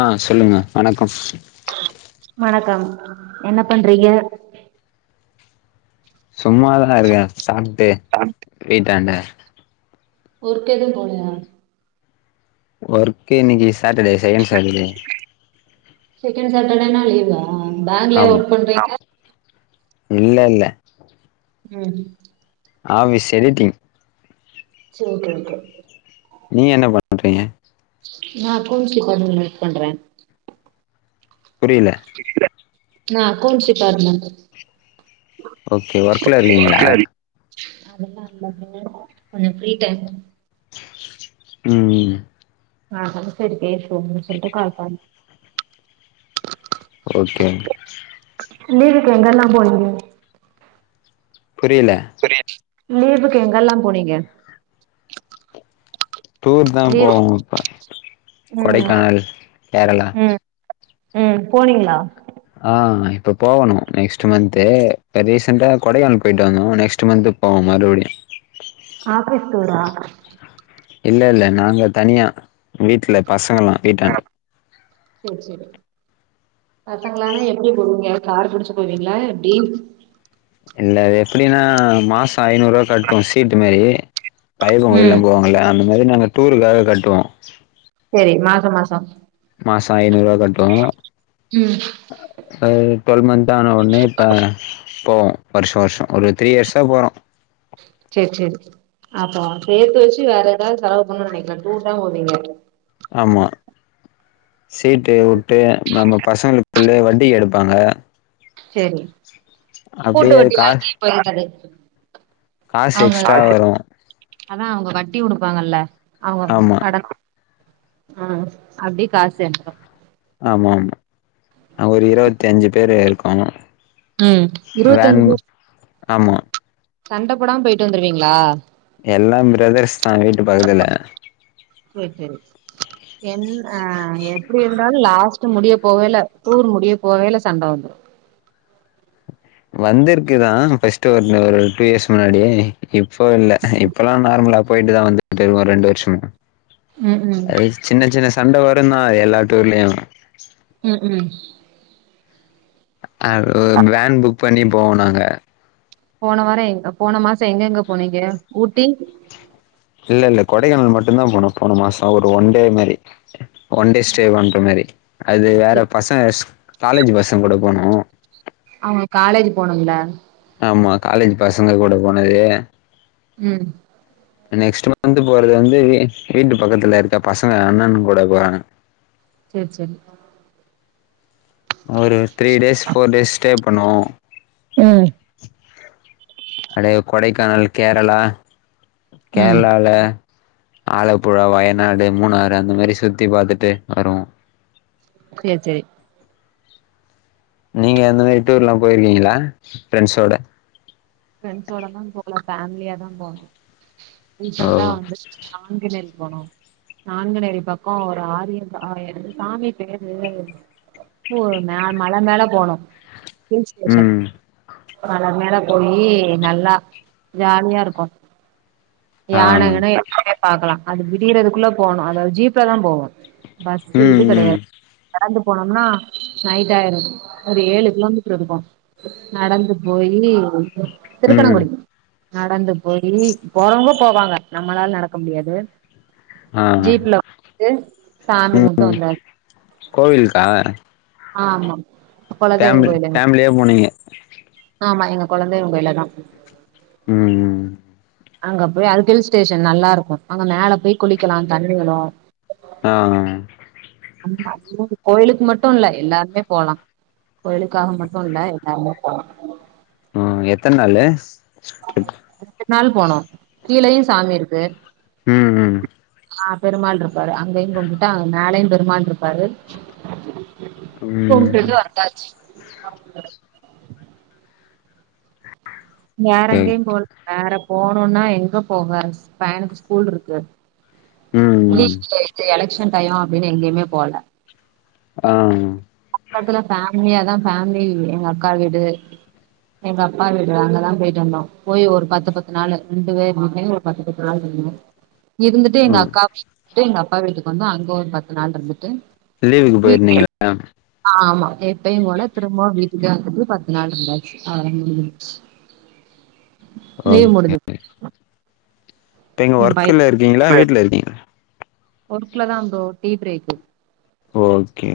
ஆ சொல்லுங்க வணக்கம் வணக்கம் என்ன பண்றீங்க சும்மாதான இருக்கே சாப்ட்டு வீட்டாண்ட ஒர்க்கெதுவு போலயா ஒர்க்கு இன்னிக்கு சாட்டர்டே செகண்ட் சாட்டர்டே செகண்ட் சாட்டர்டேனா லீவா பேங்க்லயா ஆமா ஒர்க் பண்றீங்க இல்ல இல்ல உம் ஆ வீ செரிட்டிங் செரி ஓகே ஓகே ஓகே நீங்க என்ன பண்ணறீங்க நா அக்கவுண்ட்ஸ் டிபார்ட்மெண்ட்ல ஒர்க் பண்றே புரியல நா அக்கவுண்ட்ஸ் டிபார்ட்மெண்ட் ஓகே ஒர்க்ல இருக்கீங்களா அதெல்லா இல்லங்க கொஞ்சோ ஃப்ரீ டைமு ம் ஆ பஸ்ட்டே பேர் போட்னோன்னு சொல்ட்டு கால் பண்ண ஓகே இந்த வீக் எங்கெல்லா போனீங்க புரியல லீவுக்கு எங்கெல்லா போனீங்க டூர் தா லீவ் போவோ இப்ப ம் கொடைக்கானல் கேரளா ம் ம் போனீங்களா ஆ இப்ப போவணோ நெக்ஸ்ட்டு மந்த்து ரீசெண்டா கொடைக்கானல் போயிட்டு வந்தோ நெக்ஸ்ட்டு மந்த் போவோ மறுபடியு ஆஃபீஸ் டூரா இல்ல இல்ல நாங்க தனியா வீட்ல பசங்கலா வீட்டாண்ட சேரி சேரி பசங்களானா எப்டி போவீங்க கார் பிடிச்சு போவீங்களா எப்டி இல்ல அது எப்புடின்னா மாசோ ஐநூறு ரூபா கட்டுவோ சீட்டு மாரி ஐயப்ப கோயிலுக்குலா ம் போவாங்கல அந்த மாரி நாங்க டூருக்காக கட்டுவோ சரி மாசம் மாசோ மாசோ ஐநூறுவா கட் உம் அ டுவல் மந்த் ஆன ஒட்னே இப்ப போவோ வர்ஷ வர்ஷோ ஒரு த்ரீ இயர்ஸா போறோ சேரி சேரி அப்போ சேத்து வெச்சு வேற எதாவது செலவு பண்ணோனு நெனைக்கல டூர்தா போவீங்க ஆமா சீட்டு உட்டு நம்ம பசங்களுக் புள்ளய வட்டிக்கு எடுப்பாங்க சேரி அப்டியே அது கூட்டுவட்டி கா நகி பொருந்தாது காசு அவ்ங் எக்ஸ்ட்ரா வரு அதா அவ்ங்க வட்டி குடுப்பாங்கல்ல அவுளோதா ஆமா அடக்கு அ அப்டியே காஸ் சேந்துரு ஆமா ஆமா நாங்க ஒரு இருவத்தி அஞ்சு பேரு இருக்கோங்க ம் இருவத்தஞ்சு பேரு ஆமா சண்ட போடாம் போய்ட்டு வந்துருவீங்ளா எல்லா பிரதர்ஸ்தா வீட்டு பக்கத்துல சேர் சேரி என் அ எப்டி இருந்தாலு லாஸ்ட் முடிய போவேல டூர் முடிய போவேல சண்ட வந்துரு வந்திருக்குதா ஃபஸ்ட் ஒன்னு ஒரு‌ ட்டூ இயர்ஸ் முன்னாடி இப்போ இல்ல அ இப் பலா நார்முலா போய்ட்டுதா வந்துட் இருக்கோ ரெண்டு வர்ஷமா ம் ம் அது சின்ன சின்ன சண்ட வருந்தா எல்லா டூர்லயு ம் ம் அ உ வேன் புக் பண்ணி போவோ நாங்க போன வாரோ எங் போன மாசோ எங்கெங்க போனீங்க ஊட்டி இல்ல இல்ல கொடைக்கானல் மட்டுந்தா போனோ போன மாசோ ஒரு ஒன்டே மாரி ஒன்டே ஸ்டே பண்ற மாரி அது வேற செரி பசங்க காலேஜ் பசங் கூட போனோ அவ்ங்க காலேஜு போனும்ள ஆமா காலேஜ் பசங்க கூட போனது ம் நெக்ஸ்ட்டு மந்த்து போறது வந்து வீ வீட்டு பக்கத்துல இருக்க பசங்க அண்ணன்ங் கூட போறாங்க சேர் செரி அ ஒரு three days four days stay பண்ணுவோ ம் அப்டே கொடைக்கானல் கேரளா ம் கேர்ளால ஆலப்புழா வயநாடு மூணாறு அந்த மாரி சுத்தி பாத்துட்டு வருவோ சேர் சேரி நீங்க அந்த மாரி டூர்லா போயிருக்கீங்குளா ஃபிரெண்ஸோட ஃபிரெண்ஸோடலா போல ஃபேமிலியாதா போனோ ஓ ரீசண்ட்டா வந்து நான்குனேரிக் போனோ நான்குனேரி பக்கோ ஒரு ஆரியன் ஆயன் சாமி பேரு போன அது மல மேல போனு ஹில்ஸ் ஸ்டேஷன் ம் மல மேல போயி நல்லா ஜாலியா இருக்கு ஆ யான எங்கனையு எங்கயு பாக்குலா அது விடியறதுக்குள்ள போணு அதாவ்து ஜீப்லதா போவோ பஸ்ஸு ம் இது கெடையா ம் நடந்து போனோம்னா நைட் ஆய்ரு ஒரு ஏழு கிலோமீட்ரு இருக்கு நடந்து போயி ம் திருக்கணங்குடி நடந்து போயி போறவ்ங்க போவாங்க நம்மளால் நடக்க முடியாது ஆ ஜீப்புல ந்து சாமி கும்ட்டு வந்தா கோவில்க்கா ஆமா இப் கொலதெய்வங் கோயிலிங்கு ஃபேமிலியா போனீங்க ஆமா எங்க கொலதெய்வோ கோயில் அதா ம் ம் அங்க போய் அது ஹில் ஸ்டேஷன் நல்லா இருக்கு அங்க மேல போய் குளிக்கலா தண்ணி வரு ஆ அ அம் அம் கோயிலுக்கு மட்டு மட்டு இல்ல எல்லாருமே போலா கோயிலுக்காக மட்டு இல்ல எல்லாருமே போலா ம் எத்தனாலு ரெண்டு நாள் போனோ கீழேயு சாமி இருக்கு ம் ம் ஆ பெருமாள் இருப்பாரு அங்கயுங்கும்ட்டா மேலையு பெருமாள் இருப்பாரு [inaudible] ம் கும்ட்டு வந்தாச்சு [unintelligible] வேற ஓகே எங்கயு போல வேற போணுனா எங்க போக பையானுக்கு ஸ்கூல் இருக்கு ம் எஃக்ச அப்டினு எங்கயுமே போல ஆம் பக்கதுல ஃபேமிலியாதா ஃபேமிலி எங்கக்கா வீடு எங்க அப்பா வீடு அங்கதா போயிட்டு வந்தோ போயி ஒரு பத்து பத்து நாளு ரெண்டு பேர் வீட்லேயோ ஒரு பத்து பத்து நாள் இருந்தோ இருந்துட்டு எங்க அக்கா வீட்டுக்கு எங்க அப்பா வீட்டுக்கு வந்தோ அங்க ஒரு பத்து நாள் இருந்துட்டு வீ [unintelligible] ள ஆமா எப்பயு போல திரும்பவு வீட்டுக்கே வந்துட்டு பத்து நாள் இருந்தாச்சு அவளோதா முடிச்சுரு [inaudible] ஓக்கே முடிஞ்சிரு எ பை [unintelligible] வீட்ல இருக்கீங்களா ஒர்க்லதா வந்தோ டீ பிரேக்கு ஓக்கே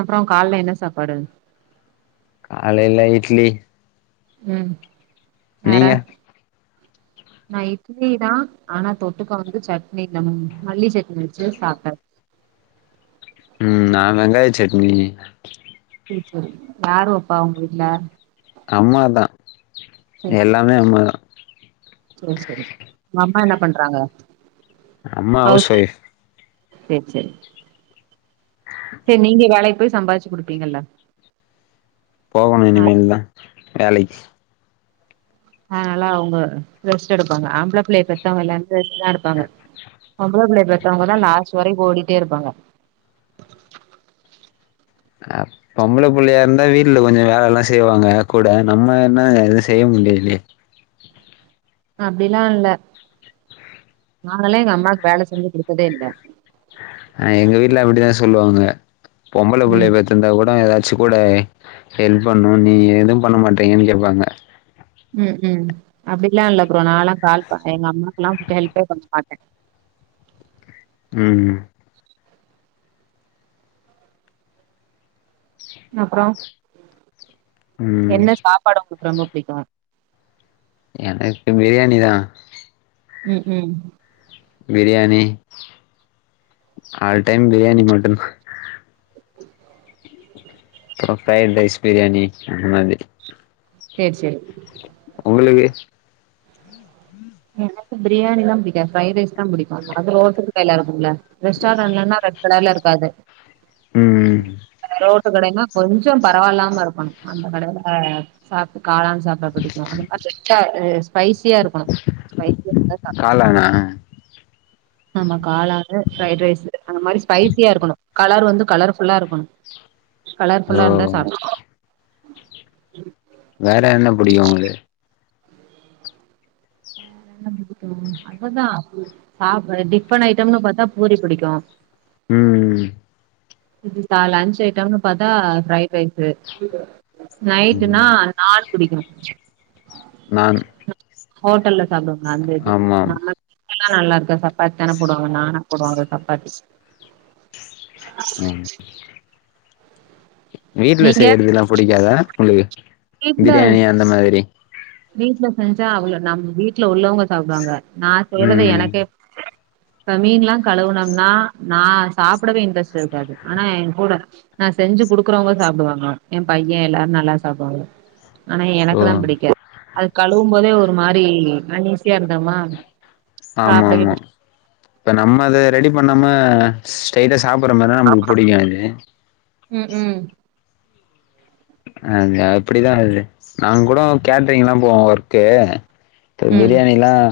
அப்றோ கால்ல என்ன சாப்பாடு காலையில இட்லி ம் வேற நீங்க நா இட்லி தா ஆனா தொட்டுக்க வந்து சட்னி மல்லி சட்னி வெச்சு சாப்ட்டே ம் நா வெங்காய சட்னி ம் சேரி யாருவெப்பா உங்கு வீட்ல அம்மா தா சேரி சேரி எல்லாமே அம்மாத சேரி சேரிங் உங்க அம்மா என்ன பண்றாங்கோ அம்மா அவுஸ்ஒய்ஃப் ம் செரி செரி நீங்க வேலைக்போய் சம்பாச்சு குடுப்பீங்கல்ல போகணு ஆ இனிமேல் தா வேலைக்கு ஆ நல்லா அவுங்க யோதரெஸ்ட்டுத் எடுப்பாங்கோ ஆம்ல புள்ளய பெத்தவங்க எல்லாருமே ரெஸ்டுதா எடுப்பாங்க பொம்ள புள்ளய பெத்தவங்கதா லாஸ்டு வரைக்கோ ஓடிட்டே இருப்பாங்க ஆப் பொம்ள புள்ளயா இருந்தா வீட்ல கொஞ்சோ வேலல்லா செய்வாங்க கூட நம்ம என்ன செய்ய முல்ல இல்லியே அ அப்டிலா இல்ல நாங்கல்லா எங்க அம்மாக்கு வேல செஞ்சு கொடுத்ததே இல்ல அ எங்க வீட்ல அப்டிதா சொல்லுவாங்க பொம்பள ம் புள்ளய பெத் இருந்தா கூட ஏதாச்சு கூடே ஹெல்ப் பண்ணோ நீ எதுவும் பண்ண மாட்டீங்க கேப்பாங்க ம் உம் அப்டிலா இல்ல ப்ரோ நாளா கால்ப்ப எங்க அம்மாக்லா எ ஹெல்ப்பே பண்ண மாட்டே ம் ம் ம் அப்றோ ம் என்ன சாப்பாடு உங்ளுக்கு ரொம்போ புடிக்கோ எனக்கு பிரியாணி தா ம் ம் பிரியாணி ஆல் டைம் பிரியாணி மட்டோந்தா அப்புறம் ஃரைட் ரைஸ் பிரியாணி அந்த மாரி சேர் செரி உங்ளுக்கு எனக்கு பிரியாணிதா பிடிக்காது ஃப்ரைட் ரைஸ் தா பிடிக்கு அது ரோட்டு கடைல இருக்குமுல்ல ரெஸ்டாரெண்ட்லனா ரெ கடைல இருக்காது ம் ரோட்டு கடைன்னா கொஞ்சோ பரவாயில்லாம இருக்கோ அந்த கடைல அ சாப்டு காளான் சாப்ட புடிக்கோ அந்த மாரி லைட்டா ஸ்பைசியா இருக்கனோ பைக் ல வந்து காளானா ஆமா காளாறு ஃப்ரைட் ரைஸ்சு அந்த மாரி ஸ்பைசியா இருக்கணோ கலரு வந்து கலர்ஃபுல்லா இருக்கணோ ஓ கலர்ஃபுல்லா இருந்தா சாப் வேற என்ன புடிக்கோ உங்ளு அவ்ள தா சாப்ற டிஃபன் ஐட்டம்னு பாத்தா பூரி புடிக்கோ ம் லன்ச் ஐட்டம்னு பாத்தா ப்ரைட் ரைஸ் நைட்னா ம் நாள் குடிக்கணும் நானு ஹோட்டல்ல சாப்டுவாங்க அந்த இது ஆமாம் நம்ம எல்லாம் நல்லா இருக்க சப்பாத்தி தானே போடுவாங்க நானா போடுவாங்க சப்பாத்தி ம் வீட்ல நீங்க செய்யறதல்லாம் புடிக்காதா உங்களுக்கு பிரியாணி அந்த மாதிரி வீட்டு்ல செஞ்சா அவ்வளவு நம் வீட்டல உள்ளவங்க சாப்டுவாங்க நான் செய்யறத ம் எனக்கே இப்ப மீன்லாம் கழுவுனும்னா நான் சாப்டவே இன்ட்ரெஸ்ட் இருக்காது ஆனா என் கூட நான் செஞ்சு குடுக்குறவங்க சாப்டுவாங்க என் பையன் எல்லாரும் நல்லா சாப்டுவாங்க ஆனா எனக்கு ஓ தா புடிக்காது அது கழுவும் போதே ஒரு மாரி அன்னிஸியா இருந்தம்மா ஆமா ஆமா இப்ப நம்ம அத ரெடி பண்ணாம ஸ்ட்டைா சாப்ற மாரினா நம்ளுக்கு புடிக்கும் அது ம் ம் அ அப்டிதான் வருது நாங்க கூட கேட்ரிங் எல்லாம் போவோம் ஒர்க்கு ம் பிரியாணிலாம்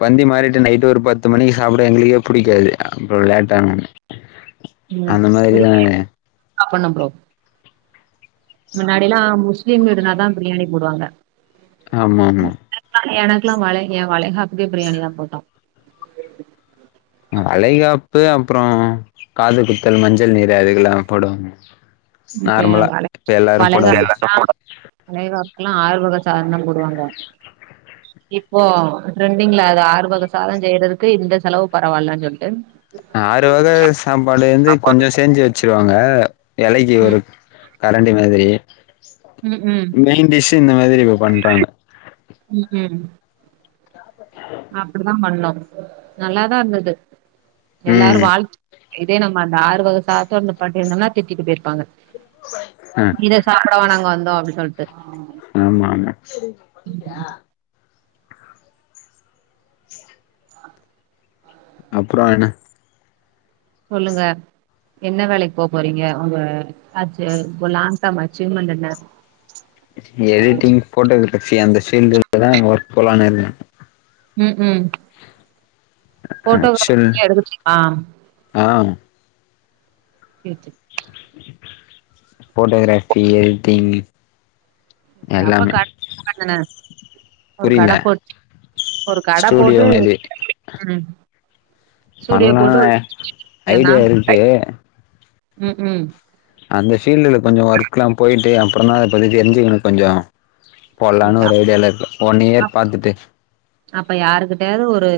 பந்தி மாறிட்டு நைட்டு ஒரு பத்து மணிக்கு சாப்பிட எங்களுக்கே புடிக்காது அப்றம் லேட் ஆனும் ம் புடிக்கல ஸ்டாப் பண்ணும் பரோ முன்னாடிலாம் முஸ்லீம் வீடுனாாதா பிரியாணி போடுவாங்க ஆமாமா எனக்குல்லாம் வள ஏ வளகாப்புக்கே பிரியாணி தா போட்டோம் வளைகாப்பு அப்றம் காது குத்தல் மஞ்சள் நீர் அதுக்கெல்லாம் போடுவாங்க இப்ப நார்மலா என் வள இப்ப எல்லாரு போடாங்க வளகாப்புகா வளகாப்புகல்லாம் ஆறு வக சாதம் போடுவாங்க இப்போ டரெண்டிங்ல அது ஆறு வக சாதம் செய்யறதுக்கு இந்த செலவு பரவாயில்லன்னு சொல்லிட்டு ஆறு வகை சாப்பாடு இருந்து சாப்பாடு கொஞ்ச செஞ்சு வச்சிருவாங்க இலைக்கு ஒரு ம் கரண்டி மாதிரி ம் ம் மெயின் டிஷ் இந்த மாதிரி இப்ப பண்றாங்க ம் ம் நா அப்டித்தான் பண்ணோம் நல்லாதான் இருந்தது எல்லாரும் ம் வாழ் இதே நம்ம அந்த ஆறு வக சாதத்தோட நிப்பாட்டிட்ருந்தோம்னா திட்டிட்டு போயிருப்பாங்க அ இத சாப்படவா நாங்க வந்தோம் அப்டின்னு சொல்லிட்டு ஆமா ஆமா அப்பறோ என்ன சொல்லுங்க என்ன வேலைக்கு போ போறீங்க உங்க ஆச்சி லாங் டைம் அச்சீவ்மெண்ட் என்ன எடிட்டிங் போட்டோகிராஃபி அந்த பீல்டுலதான் ஒர்க் போலான்னு இருந்தேன் ம் ம் போட்டோகிராபி ஆக்சுவல் எடுக்கச்சமா ஆ ஏத்து போட்டோகிராஃபி எடிட்டிங்கு எப்ப காட் வாங்குனே ஒரு புரியல கட போட்டு ஒரு கட ஸ்டூடியோ போட்டு மாரி ம் ஸ்டுடியோ பண்ணலா போட்டு ஏன்னா ஐடியா இருக்கு ம் ம் அந்த ஃபீல்டுல கொஞ்சம் ஒர்க் எல்லாம் போயிட்டு அப்புறம் தான் அதை பத்தி தெரிஞ்சக்கணும் கொஞ்சம் போலாம்னு ஒரு ஐடியால இருக்கு ஒன்னு இயர் பாத்துட்டு அப்ப யாருக்கிட்டாவது ஒரு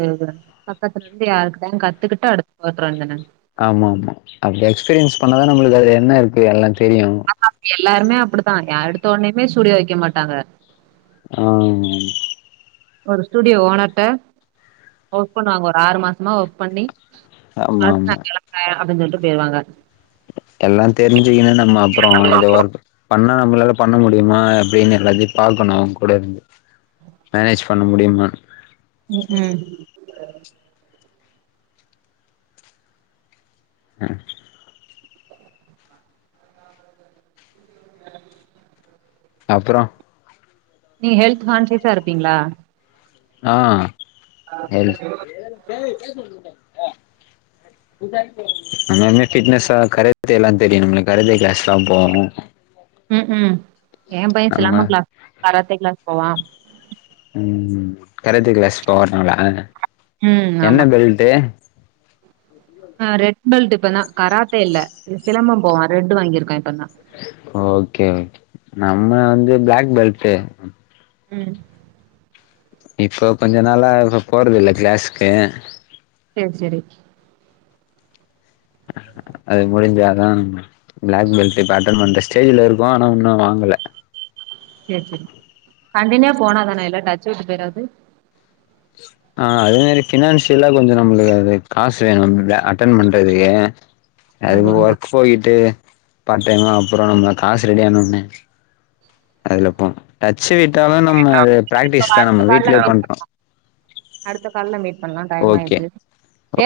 பக்கத்துல இருந்து யார்கிட்டயாது கத்துக்கிட்டு அடுத்து போட்டுருவ என்னன்னு ஆமா ஆமா அப்டி எக்ஸ்பீரியன்ஸ் பண்ணாதான் நம்மளுக்கு அது என்ன இருக்கு எல்லாம் தெரியும ஆமா எல்லாருமே அப்படித்தான் யாஎடுத்த உடனுமே ஸ்டுடியோ வைக்க மாட்டாங்க ஆ ஒரு ஸ்டுடியோ ஓனரிட்ட ஒர்க் பண்ணுவாங்க ஒரு ஆறு மாசமா ஒர்க் பண்ணி ஆமா அ ஆமா நான் கிளம்பறன் அப்டின்னு சொல்லிட்டு போய்ருவாங்க எல்லாம் தெரிஞ்சுக்கன்னா நம்ம அப்புறம் இதோ ஒரு சொன்னா நம்மளால பண்ண முடியுமா அப்டின்னு எல்லாத்தையும் பாார்கக்கணும் கூட இருந்து மேனேஜ் பண்ண முடியுமா ம் ம் ம் அப்பறோ நீங்க ஹெல்த் கான்சியஸா இருப்பீங்களா ஆ ஹெல்ப் நம்மே பிட்னஸ்ஸா கடையபத்தி எல்லாமே தெரியனும் கடைல கிளாஸ்ல்லாம் போடனும் ம் ம் என் பையன் நம்ம சிலாம்மம் கிளாஸ் கராத்தே கிளாஸ் போவான் ம் ம் கராத்தே கிளாஸ் போவானூங்களா ம் என்ன ஆமா பெல்ட்டு ஆ ரெட் பெல்ட் இப்ப தான் கராத்தே இல்ல சிலம்பம் போவான் ரெட் வாங்கியிருக்கான் இப்ப தான் ஓகே ஓகே நம்ம வந்து பிளாக் பெல்ட் ம் இப்போ கொஞ்ச நாளா இப்ப போறத இல்ல கிளாஸ்கு சேர் சரி அது முடிஞ்சாதா நம்ம பிளாக் பெல்ட் இப்ப அட்டன் பண்ற ஸ்டேஜல இருக்கோ ஆனா இன்னு வாங்கல சரி சரி கண்டினியா போனாதானே இல்ல டச்சு விட்டு போயராது ஆ அதே மாரி பினான்சியல்லா கொஞ்ச நம்மளுக்கு அது காசு வேணும்ல்ல அட்டன் பண்றதுக்கு அது அதுவு ஒண்ணுதா ஒர்க் போயகிட்டு பார்ட் டைமா அப்புறோ நம்ம காசு ரெடி ஆனோன்னே அதுல போம் டச்சு விட்டாலும் நம்ம அது பிராக்டிஸ் தான் அடுத்த நம்ம கால்ல வீட்லயே மீட் பண்றோ அடுத்த கால்ல மீட் பண்லா டைம் ஓகே ஆயிடுச்சு